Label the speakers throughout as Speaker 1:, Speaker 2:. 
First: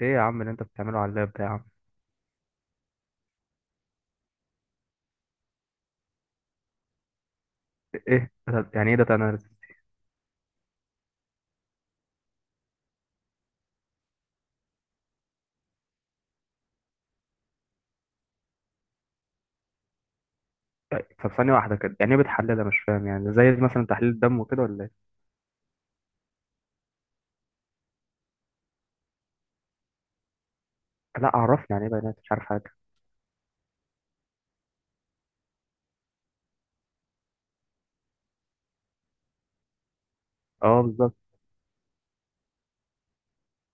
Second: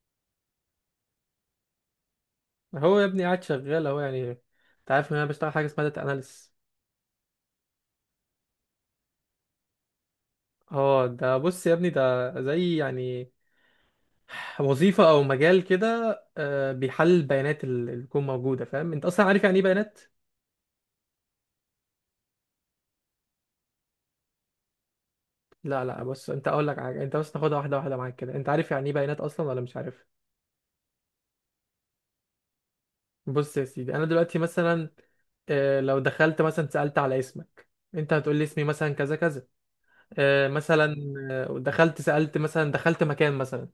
Speaker 1: ايه يا عم اللي انت بتعمله على اللاب ده يا عم؟
Speaker 2: هو يا ابني قاعد شغال اهو، يعني انت عارف ان انا بشتغل حاجه اسمها داتا اناليس.
Speaker 1: ايه يعني ايه داتا اناليسيس؟
Speaker 2: اه، ده بص يا ابني، ده زي يعني وظيفه او مجال كده. بيحلل البيانات اللي تكون موجوده. فاهم؟ انت اصلا عارف يعني ايه بيانات؟
Speaker 1: طب ثانية واحدة كده، يعني ايه بتحللها؟ مش فاهم، يعني زي مثلا تحليل الدم وكده ولا ايه؟
Speaker 2: لا لا، بص، انت اقول لك حاجه، انت بس تاخدها واحده واحده معاك كده. انت عارف يعني ايه بيانات اصلا ولا مش عارف؟
Speaker 1: لا، عرفني يعني ايه بيانات، مش عارف حاجة.
Speaker 2: بص يا سيدي، انا دلوقتي مثلا، لو دخلت مثلا سالت على اسمك، انت هتقول لي اسمي مثلا كذا كذا. آه،
Speaker 1: اه
Speaker 2: مثلا.
Speaker 1: بالظبط.
Speaker 2: دخلت سالت مثلا، دخلت مكان مثلا.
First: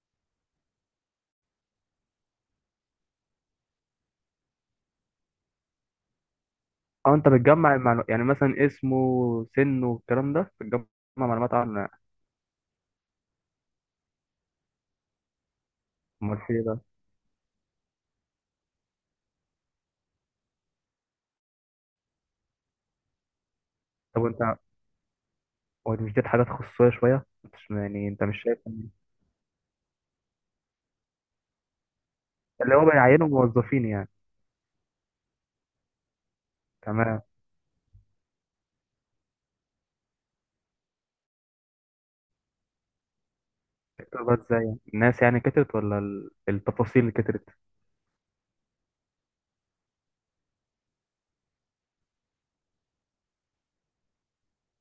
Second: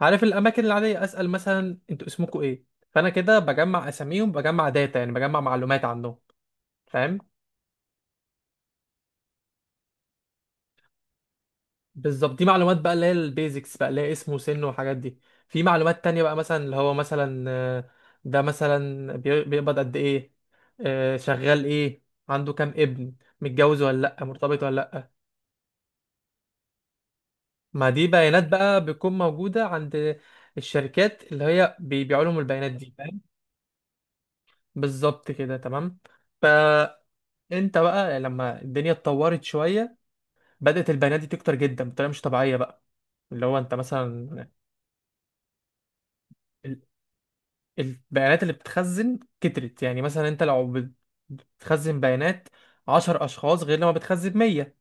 Speaker 2: عارف الاماكن العاديه، اسال مثلا انتوا اسمكم ايه. فانا كده بجمع اساميهم، بجمع داتا، يعني بجمع معلومات عنهم.
Speaker 1: اه،
Speaker 2: فاهم؟
Speaker 1: انت بتجمع المعلومات، يعني مثلا اسمه، سنه والكلام ده، بتجمع معلومات عن.
Speaker 2: بالظبط، دي معلومات بقى اللي هي البيزكس، بقى اللي هي اسمه وسنه والحاجات دي. في معلومات تانية بقى
Speaker 1: امال في
Speaker 2: مثلا
Speaker 1: إيه
Speaker 2: اللي
Speaker 1: ده؟
Speaker 2: هو مثلا، ده مثلا بيقبض قد ايه، شغال ايه، عنده كام ابن، متجوز ولا
Speaker 1: طب
Speaker 2: لا،
Speaker 1: وانت،
Speaker 2: مرتبط ولا لا.
Speaker 1: هو دي، مش دي حاجات خصوصية شوية؟ مش
Speaker 2: ما دي
Speaker 1: يعني انت مش
Speaker 2: بيانات
Speaker 1: شايف
Speaker 2: بقى بتكون موجوده عند الشركات اللي هي بيبيعوا لهم البيانات
Speaker 1: اللي هو
Speaker 2: دي. فاهم؟
Speaker 1: بيعينوا موظفين يعني؟
Speaker 2: بالظبط كده، تمام.
Speaker 1: تمام.
Speaker 2: انت بقى لما الدنيا اتطورت شويه، بدات البيانات دي تكتر جدا بطريقه مش طبيعيه بقى. اللي هو انت
Speaker 1: تكتب بقى
Speaker 2: مثلا،
Speaker 1: ازاي يعني؟ الناس يعني كترت ولا
Speaker 2: ال-
Speaker 1: التفاصيل اللي كترت؟
Speaker 2: البيانات اللي بتخزن كترت. يعني مثلا انت لو بتخزن بيانات 10 اشخاص غير لما بتخزن 100.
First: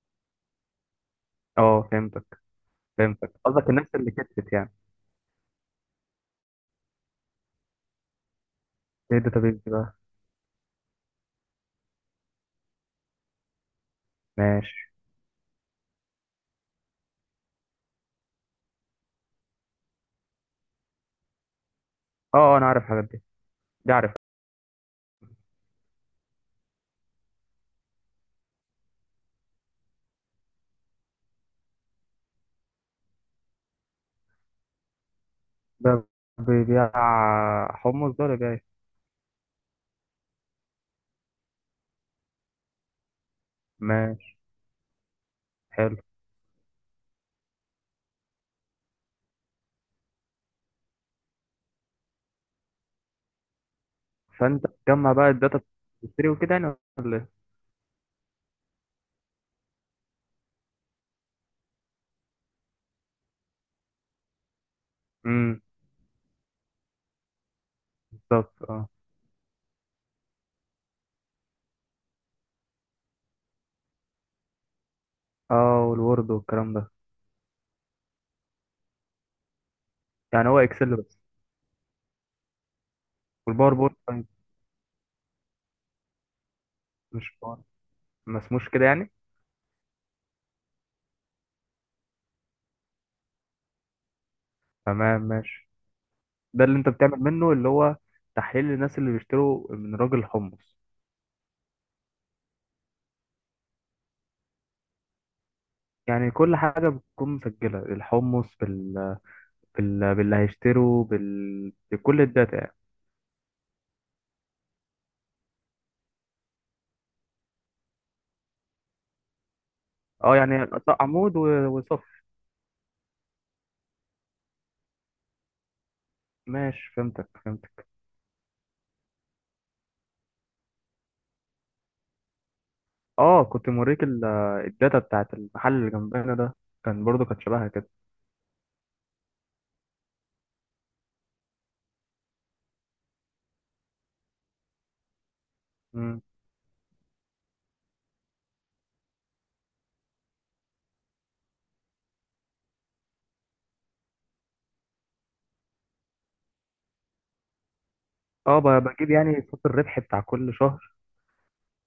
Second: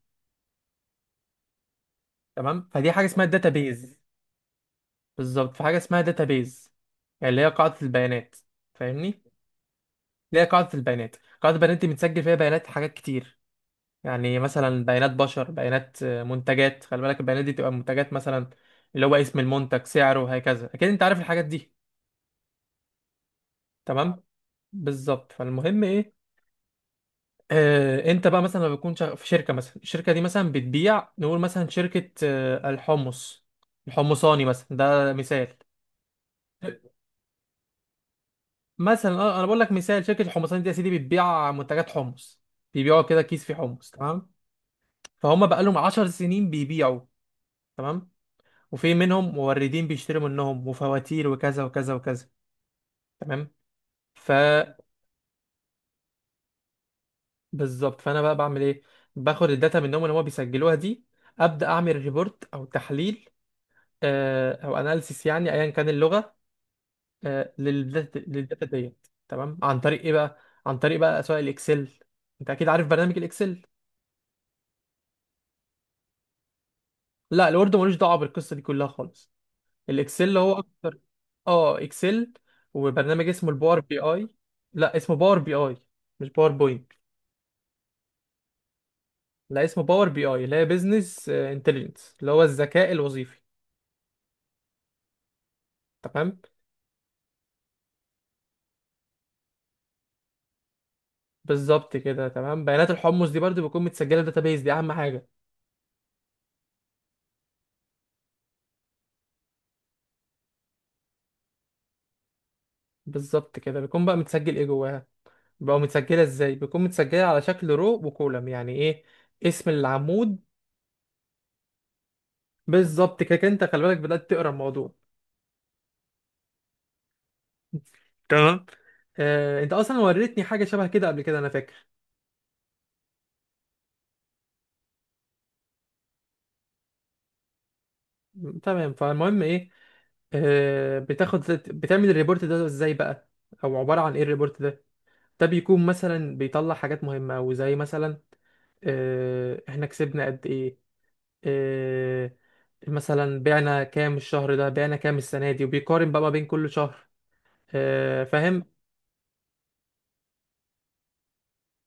Speaker 1: اه فهمتك
Speaker 2: تمام، فدي حاجه اسمها
Speaker 1: فهمتك، قصدك الناس
Speaker 2: داتابيز.
Speaker 1: اللي كترت يعني؟
Speaker 2: بالظبط، في حاجه اسمها داتابيز، يعني اللي هي قاعده البيانات.
Speaker 1: ايه
Speaker 2: فاهمني؟
Speaker 1: الداتابيز دي بقى؟
Speaker 2: اللي هي قاعده البيانات. قاعده البيانات دي بتسجل فيها بيانات حاجات كتير، يعني مثلا
Speaker 1: ماشي.
Speaker 2: بيانات بشر، بيانات منتجات. خلي بالك البيانات دي تبقى منتجات مثلا، اللي هو اسم المنتج سعره وهكذا. اكيد انت عارف الحاجات دي.
Speaker 1: اه انا عارف الحاجات دي، دي عارف.
Speaker 2: تمام، بالظبط. فالمهم ايه، انت بقى مثلا لما بتكون في شركه مثلا، الشركه دي مثلا بتبيع، نقول مثلا شركه الحمصاني مثلا، ده مثال.
Speaker 1: ده بيبيع حمص ده ولا بيبيع إيه؟
Speaker 2: مثلا، انا بقول لك مثال. شركه الحمصاني دي يا سيدي بتبيع منتجات حمص، بيبيعوا كده كيس في حمص، تمام؟
Speaker 1: ماشي.
Speaker 2: فهم بقى لهم
Speaker 1: حلو.
Speaker 2: 10 سنين بيبيعوا. تمام. وفي منهم موردين بيشتروا منهم، وفواتير وكذا وكذا وكذا. تمام.
Speaker 1: فانت
Speaker 2: فبالظبط،
Speaker 1: تجمع بقى الداتا، بتشتري وكده يعني ولا ايه؟
Speaker 2: فانا بقى بعمل ايه؟ باخد الداتا منهم اللي هم بيسجلوها دي، ابدا اعمل ريبورت او تحليل، او اناليسيس، يعني
Speaker 1: امم.
Speaker 2: ايا كان اللغه،
Speaker 1: بالظبط
Speaker 2: للداتا
Speaker 1: اه.
Speaker 2: ديت. تمام. عن طريق ايه بقى؟ عن طريق بقى سواء الاكسل، انت اكيد عارف برنامج الاكسل.
Speaker 1: اه والوورد والكلام ده.
Speaker 2: لا، الوورد ملوش دعوه بالقصه دي كلها خالص، الاكسل
Speaker 1: يعني
Speaker 2: هو
Speaker 1: هو اكسل
Speaker 2: اكتر.
Speaker 1: بس؟
Speaker 2: اه، اكسل. وبرنامج اسمه
Speaker 1: والباور
Speaker 2: الباور
Speaker 1: بوينت
Speaker 2: بي
Speaker 1: طيب؟
Speaker 2: اي. لا، اسمه باور بي اي، مش باور بوينت.
Speaker 1: مش باور، ما اسموش كده يعني؟
Speaker 2: لا، اسمه باور بي اي اللي هي بيزنس انتليجنس، اللي هو الذكاء الوظيفي.
Speaker 1: تمام ماشي.
Speaker 2: تمام.
Speaker 1: ده اللي انت بتعمل منه، اللي هو تحليل للناس اللي بيشتروا من راجل حمص؟
Speaker 2: بالظبط كده، تمام. بيانات الحمص دي برضو بتكون متسجله في داتابيز دي، اهم حاجه.
Speaker 1: يعني كل حاجة بتكون مسجلة، الحمص، باللي هيشتروا، بكل الداتا يعني؟
Speaker 2: بالظبط كده، بيكون بقى متسجل ايه جواها؟ بقى متسجله ازاي؟ بيكون متسجله على شكل رو وكولم. يعني ايه؟ اسم
Speaker 1: اه
Speaker 2: العمود.
Speaker 1: يعني عمود وصف.
Speaker 2: بالظبط كده، كده انت خلي بالك، بدات تقرا الموضوع.
Speaker 1: ماشي فهمتك فهمتك.
Speaker 2: تمام. انت اصلا وريتني حاجه شبه كده قبل كده، انا فاكر.
Speaker 1: اه كنت موريك الداتا بتاعت المحل اللي جنبنا ده، كان برضو كانت شبهها كده.
Speaker 2: تمام، فالمهم ايه، آه، بتاخد بتعمل الريبورت ده ازاي بقى؟ او عباره عن ايه الريبورت ده؟ ده بيكون
Speaker 1: مم.
Speaker 2: مثلا بيطلع حاجات مهمة أوي، زي مثلا احنا كسبنا قد ايه. آه، مثلا بعنا كام الشهر ده، بعنا كام السنة دي، وبيقارن بقى ما بين كل شهر.
Speaker 1: اه
Speaker 2: فاهم؟
Speaker 1: بجيب يعني صافي الربح بتاع كل شهر.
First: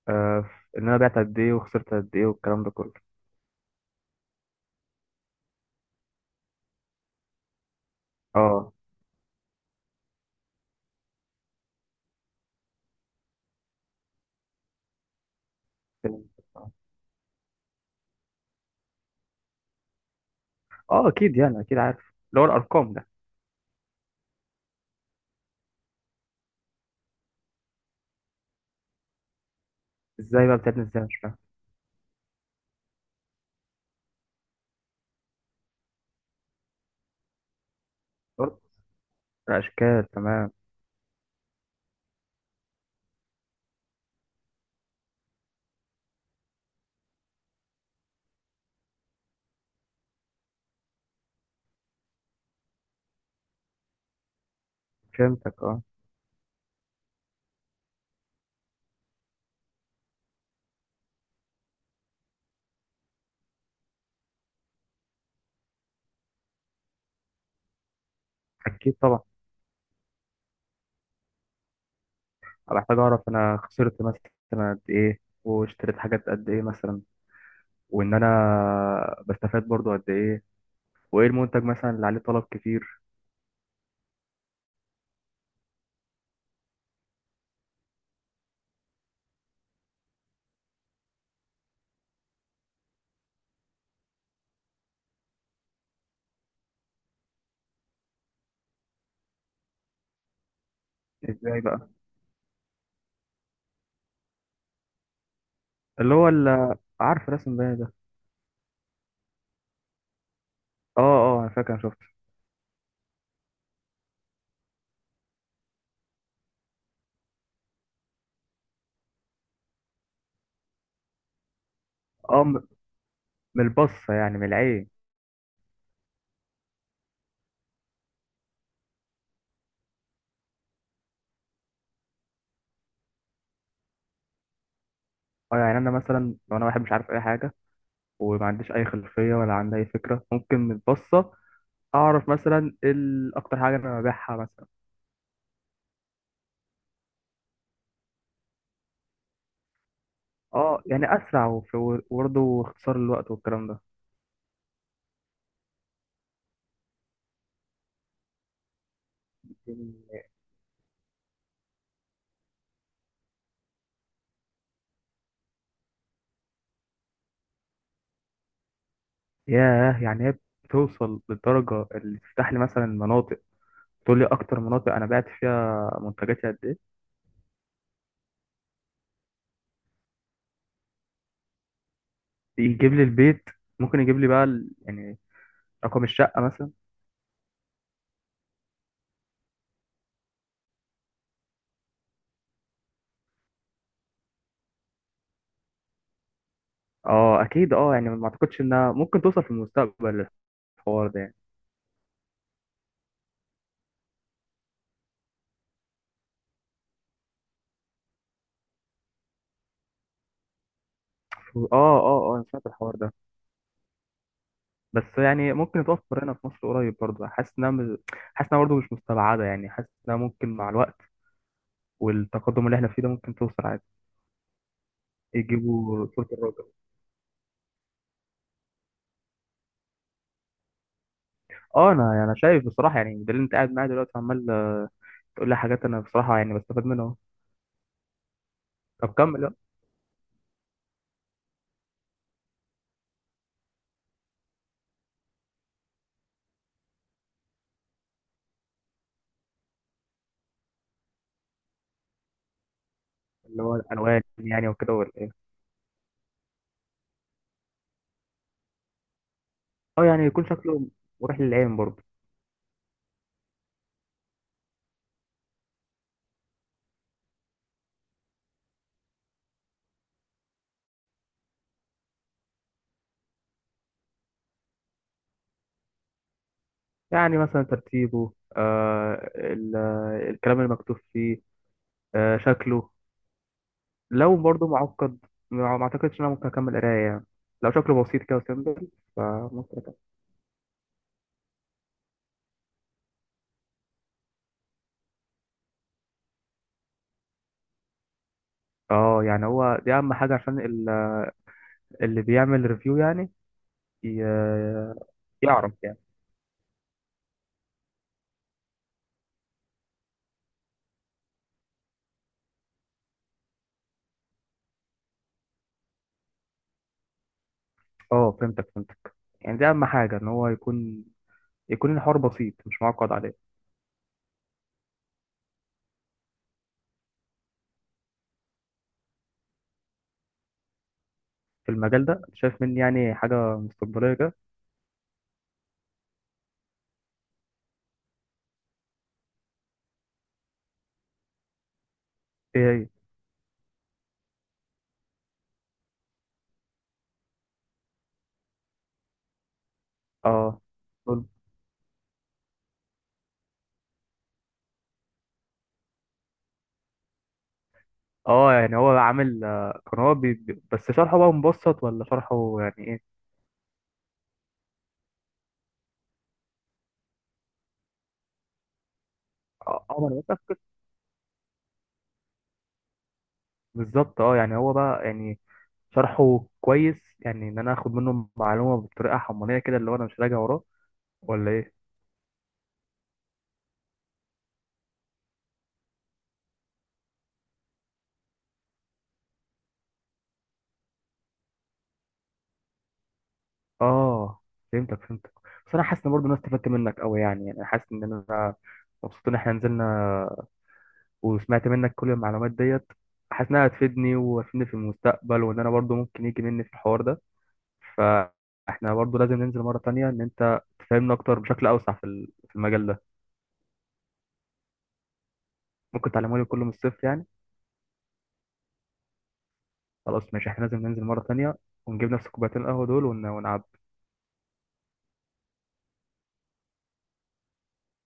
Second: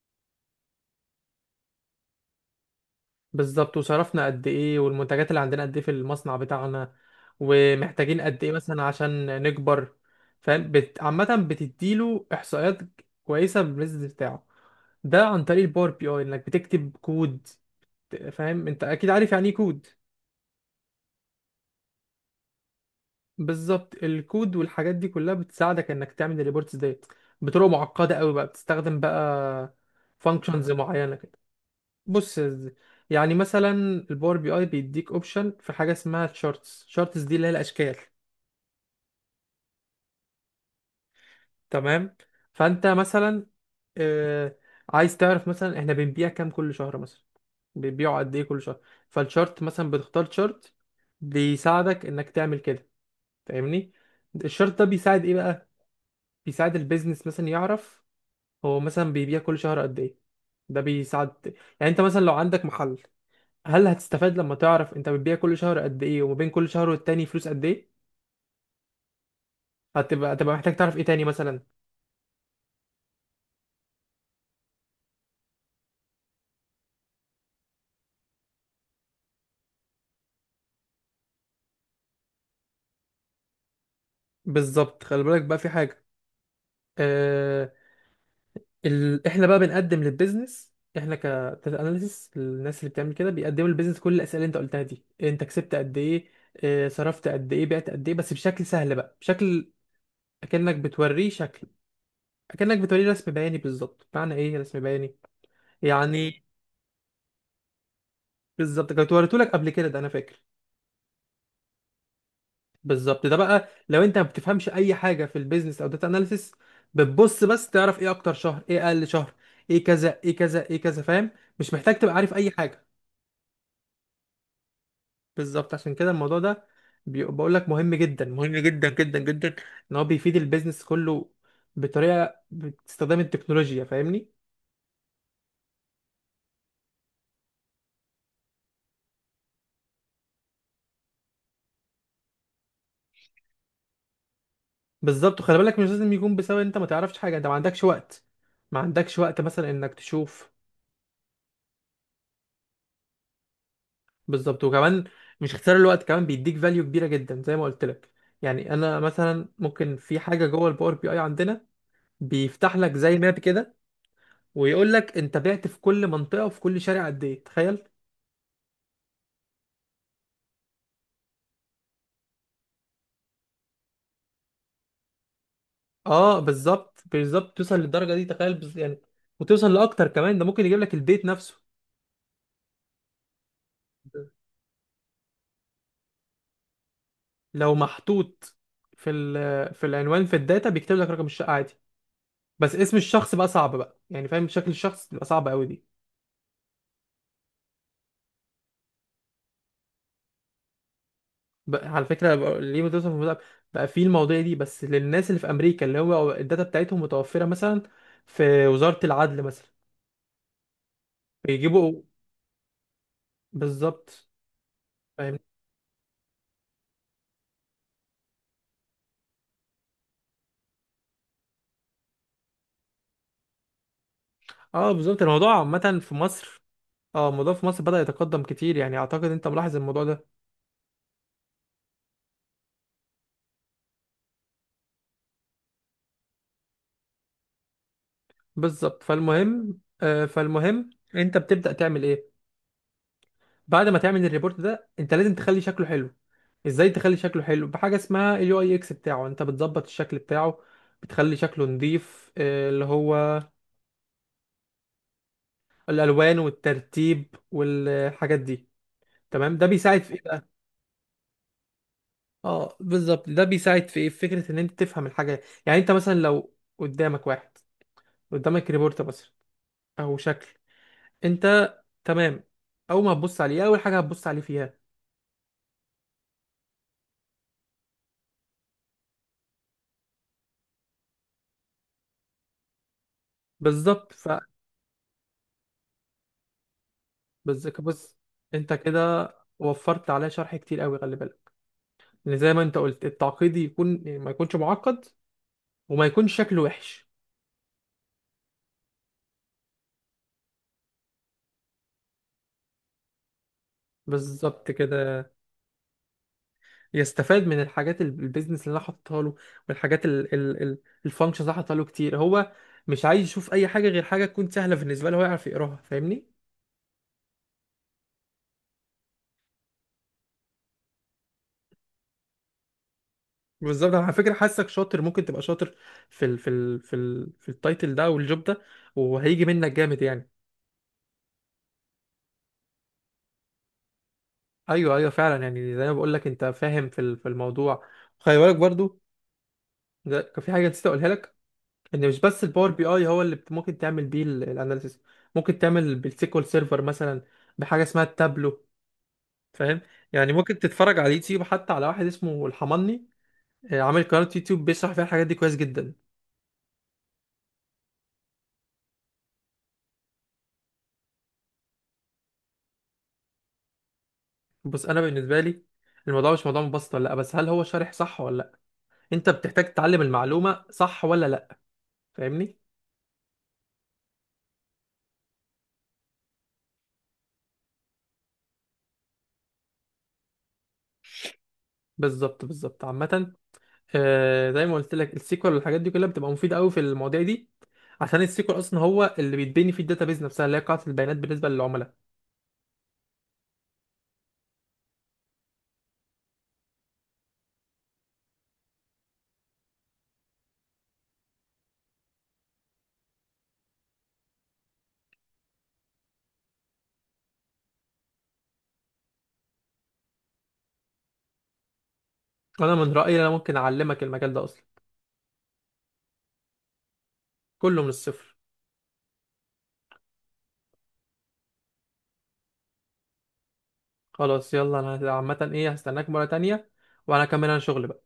Speaker 1: آه، ان انا بعت قد ايه وخسرت قد ايه والكلام ده كله.
Speaker 2: بالظبط، وصرفنا قد ايه، والمنتجات اللي عندنا قد ايه في المصنع بتاعنا، ومحتاجين قد ايه
Speaker 1: اه
Speaker 2: مثلا عشان نكبر. فاهم؟ عامة بتديله احصائيات كويسة بالبيزنس بتاعه. ده عن طريق الباور بي اي،
Speaker 1: فهمت.
Speaker 2: انك بتكتب كود. فاهم؟ انت اكيد عارف يعني ايه كود.
Speaker 1: اه اكيد يعني اكيد عارف، اللي هو الارقام ده.
Speaker 2: بالظبط، الكود والحاجات دي كلها بتساعدك انك تعمل الريبورتس ديت بطرق معقده قوي بقى، بتستخدم بقى
Speaker 1: ازاي بقى
Speaker 2: فانكشنز
Speaker 1: بتعمل ازاي؟
Speaker 2: معينه
Speaker 1: مش فاهم.
Speaker 2: كده. بص يعني مثلا، الباور بي اي بيديك اوبشن في حاجه اسمها تشارتس. تشارتس دي اللي هي الاشكال.
Speaker 1: برضو الاشكال تمام.
Speaker 2: تمام. فانت مثلا آه عايز تعرف مثلا احنا بنبيع كام كل شهر، مثلا بنبيعوا قد ايه كل شهر. فالشارت، مثلا بتختار شارت بيساعدك انك تعمل كده. فاهمني؟ الشارت ده بيساعد ايه
Speaker 1: فهمتك
Speaker 2: بقى؟
Speaker 1: اه.
Speaker 2: بيساعد البيزنس مثلا يعرف، هو مثلا بيبيع كل شهر قد ايه. ده بيساعد، يعني انت مثلا لو عندك محل، هل هتستفاد لما تعرف انت بتبيع كل شهر قد ايه، وما بين كل شهر والتاني فلوس قد ايه؟
Speaker 1: اكيد طبعا.
Speaker 2: هتبقى محتاج تعرف ايه تاني مثلا؟
Speaker 1: أنا محتاج أعرف، أنا خسرت مثلا قد إيه، واشتريت حاجات قد إيه مثلا، وإن أنا بستفاد برضو قد إيه، وإيه المنتج مثلا اللي عليه طلب كتير.
Speaker 2: بالظبط، خلي بالك بقى في حاجة. اه... احنا بقى بنقدم للبيزنس، احنا ك data analysis، الناس اللي بتعمل كده بيقدموا للبيزنس كل الاسئله اللي انت قلتها دي: انت كسبت قد ايه، اه... صرفت قد ايه، بعت قد ايه، بس بشكل سهل بقى، بشكل اكنك بتوريه
Speaker 1: إزاي
Speaker 2: شكل،
Speaker 1: بقى؟
Speaker 2: اكنك بتوريه رسم بياني. بالظبط، معنى ايه رسم بياني؟
Speaker 1: اللي هو
Speaker 2: يعني،
Speaker 1: اللي، عارف رسم بقى ده.
Speaker 2: بالظبط كنت وريته لك قبل كده، ده انا فاكر.
Speaker 1: أه أه أنا فاكر، أنا شفت.
Speaker 2: بالظبط، ده بقى لو انت ما بتفهمش اي حاجه في البيزنس او داتا اناليسيس، بتبص بس تعرف ايه اكتر شهر، ايه اقل شهر، ايه كذا ايه كذا ايه كذا. فاهم؟ مش محتاج تبقى عارف
Speaker 1: أه
Speaker 2: اي حاجه.
Speaker 1: من البصة، يعني من العين.
Speaker 2: بالظبط، عشان كده الموضوع ده بقول لك مهم جدا، مهم جدا جدا جدا. ان هو بيفيد البيزنس كله بطريقه باستخدام التكنولوجيا. فاهمني؟
Speaker 1: أه، يعني أنا مثلا لو أنا واحد مش عارف أي حاجة، وما عنديش أي خلفية ولا عندي أي فكرة، ممكن من البصة أعرف مثلا أكتر حاجة أنا ببيعها مثلا.
Speaker 2: بالظبط، وخلي بالك مش لازم يكون بسبب انت ما تعرفش حاجه، انت ما عندكش وقت. ما عندكش وقت مثلا انك تشوف.
Speaker 1: أه يعني أسرع، وبرضه اختصار الوقت والكلام
Speaker 2: بالظبط، وكمان مش اختصار الوقت، كمان بيديك فاليو كبيره جدا زي ما قلت لك. يعني انا مثلا ممكن في
Speaker 1: ده.
Speaker 2: حاجه جوه الباور بي اي عندنا، بيفتح لك زي ماب كده، ويقول لك انت بعت في كل منطقه وفي كل شارع قد ايه. تخيل!
Speaker 1: ياه، يعني هي بتوصل للدرجة اللي تفتح لي مثلا مناطق، تقول لي أكتر مناطق أنا بعت فيها
Speaker 2: اه
Speaker 1: منتجاتي قد إيه؟
Speaker 2: بالظبط توصل للدرجه دي، تخيل يعني، وتوصل لاكتر كمان. ده ممكن يجيب لك البيت نفسه،
Speaker 1: يجيب لي البيت، ممكن يجيب لي بقى يعني رقم الشقة مثلا؟
Speaker 2: لو محطوط في العنوان، في الداتا بيكتب لك رقم الشقه عادي. بس اسم الشخص بقى صعب بقى، يعني فاهم، شكل الشخص بيبقى صعب قوي دي.
Speaker 1: أه أكيد، أه يعني ما أعتقدش إنها ممكن توصل في المستقبل الحوار ده يعني.
Speaker 2: بقى على فكرة ليه بتوصل في الموضوع بقى؟ في المواضيع دي بس للناس اللي في أمريكا، اللي هو الداتا بتاعتهم متوفرة مثلا في وزارة العدل مثلا،
Speaker 1: أه
Speaker 2: بيجيبوا.
Speaker 1: أه أه أنا سمعت الحوار ده.
Speaker 2: بالظبط.
Speaker 1: بس
Speaker 2: فاهم.
Speaker 1: يعني ممكن يتوفر هنا في مصر قريب، برضه حاسس إنها حاسس إنها برضه مش مستبعدة، يعني حاسس إنها ممكن مع الوقت والتقدم اللي إحنا فيه ده ممكن توصل عادي.
Speaker 2: اه بالظبط، الموضوع عامة
Speaker 1: يجيبوا
Speaker 2: في
Speaker 1: صورة
Speaker 2: مصر،
Speaker 1: الراجل.
Speaker 2: اه، الموضوع في مصر بدأ يتقدم كتير، يعني أعتقد أنت ملاحظ الموضوع ده.
Speaker 1: اه انا يعني انا شايف بصراحه، يعني ده اللي انت قاعد معايا دلوقتي عمال تقول لي حاجات، انا بصراحه يعني بستفاد منها أهو.
Speaker 2: بالظبط،
Speaker 1: طب كمل بقى.
Speaker 2: فالمهم أنت بتبدأ تعمل إيه بعد ما تعمل الريبورت ده؟ أنت لازم تخلي شكله حلو. ازاي تخلي شكله حلو؟ بحاجه اسمها اليو اي اكس بتاعه، انت بتظبط الشكل بتاعه، بتخلي شكله نظيف، اللي هو
Speaker 1: اللي هو الالوان يعني وكده ولا ايه؟
Speaker 2: الالوان والترتيب والحاجات دي. تمام. ده بيساعد
Speaker 1: اه
Speaker 2: في ايه
Speaker 1: يعني يكون
Speaker 2: بقى؟
Speaker 1: شكله مريح للعين برضه.
Speaker 2: اه بالظبط، ده بيساعد في ايه في فكره ان انت تفهم الحاجه. يعني انت مثلا لو قدامك واحد، قدامك ريبورت مثلا، او شكل، انت تمام، اول ما هتبص عليه، اول حاجه هتبص عليه فيها.
Speaker 1: يعني مثلا ترتيبه، الكلام اللي مكتوب فيه، شكله.
Speaker 2: بالظبط
Speaker 1: لو برضه معقد، ما اعتقدش ان انا ممكن اكمل قرايه يعني. لو شكله
Speaker 2: بص،
Speaker 1: بسيط كده
Speaker 2: انت
Speaker 1: وسيمبل،
Speaker 2: كده
Speaker 1: فممكن أكمل.
Speaker 2: وفرت عليا شرح كتير قوي. خلي بالك، لان زي ما انت قلت، التعقيد يكون، يعني ما يكونش معقد وما يكونش شكله وحش.
Speaker 1: اه يعني هو دي اهم حاجه عشان اللي بيعمل ريفيو يعني ي-
Speaker 2: بالظبط كده.
Speaker 1: يعرف يعني.
Speaker 2: يستفاد من الحاجات البيزنس اللي انا حاططها له، والحاجات الفانكشنز اللي أنا حاططها له كتير. هو مش عايز يشوف اي حاجه غير حاجه تكون سهله بالنسبه له، هو يعرف يقراها. فاهمني؟
Speaker 1: اه فهمتك فهمتك. يعني دي اهم حاجه ان هو يكون الحوار بسيط مش معقد عليه.
Speaker 2: بالظبط. أنا على فكره حاسك شاطر، ممكن تبقى شاطر في التايتل ده والجوب ده، وهيجي منك جامد يعني.
Speaker 1: في المجال ده أنت شايف مني يعني حاجه مستقبليه كده؟
Speaker 2: ايوه ايوه فعلا، يعني زي ما بقول لك، انت فاهم في في الموضوع. خلي بالك برضو، ده كان في حاجه نسيت اقولها لك، ان مش بس
Speaker 1: ايه
Speaker 2: الباور بي
Speaker 1: هي؟
Speaker 2: اي هو اللي ممكن تعمل بيه الاناليسيس. ممكن تعمل بالسيكوال سيرفر مثلا، بحاجه اسمها التابلو. فاهم؟ يعني ممكن
Speaker 1: اه
Speaker 2: تتفرج على
Speaker 1: قول.
Speaker 2: اليوتيوب حتى على واحد اسمه الحمني، عامل قناة يوتيوب بيشرح فيها الحاجات دي كويس جدا.
Speaker 1: اه يعني هو عامل، كان هو بس شرحه بقى مبسط ولا شرحه يعني ايه؟
Speaker 2: بس انا بالنسبة لي، الموضوع مش موضوع مبسط ولا لا، بس هل هو شارح صح ولا لا؟ انت بتحتاج
Speaker 1: اه
Speaker 2: تتعلم
Speaker 1: ما انا متأكد.
Speaker 2: المعلومة صح ولا لا. فاهمني؟
Speaker 1: بالظبط اه يعني هو بقى يعني شرحه كويس، يعني ان انا اخد منه معلومه بطريقه حمانيه كده، اللي هو انا مش راجع وراه ولا ايه؟
Speaker 2: بالظبط بالظبط، عامة زي ما قلت لك السيكوال والحاجات دي كلها بتبقى مفيدة قوي في المواضيع دي، عشان السيكوال اصلا هو اللي بيتبني فيه الداتابيز نفسها، اللي هي قاعدة البيانات بالنسبة للعملاء.
Speaker 1: اه فهمتك فهمتك. بس انا حاسس ان برضه انا استفدت منك قوي، يعني حاسس ان انا مبسوط ان احنا نزلنا وسمعت منك كل المعلومات ديت، حاسس انها هتفيدني وهتفيدني في المستقبل، وان انا برضه ممكن يجي مني في الحوار ده، فاحنا برضه لازم ننزل مرة تانية ان انت تفهمنا اكتر بشكل اوسع في في
Speaker 2: انا
Speaker 1: المجال
Speaker 2: من
Speaker 1: ده.
Speaker 2: رأيي انا ممكن اعلمك المجال ده اصلا.
Speaker 1: ممكن تعلمه لي كله من الصفر يعني؟
Speaker 2: كله من الصفر.
Speaker 1: خلاص ماشي، احنا لازم ننزل مرة تانية ونجيب نفس كوبايتين القهوة دول ونعبي.
Speaker 2: خلاص يلا، انا عامة ايه هستناك مرة تانية. وانا كمان انا شغل.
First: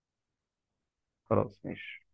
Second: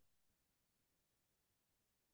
Speaker 1: خلاص ماشي.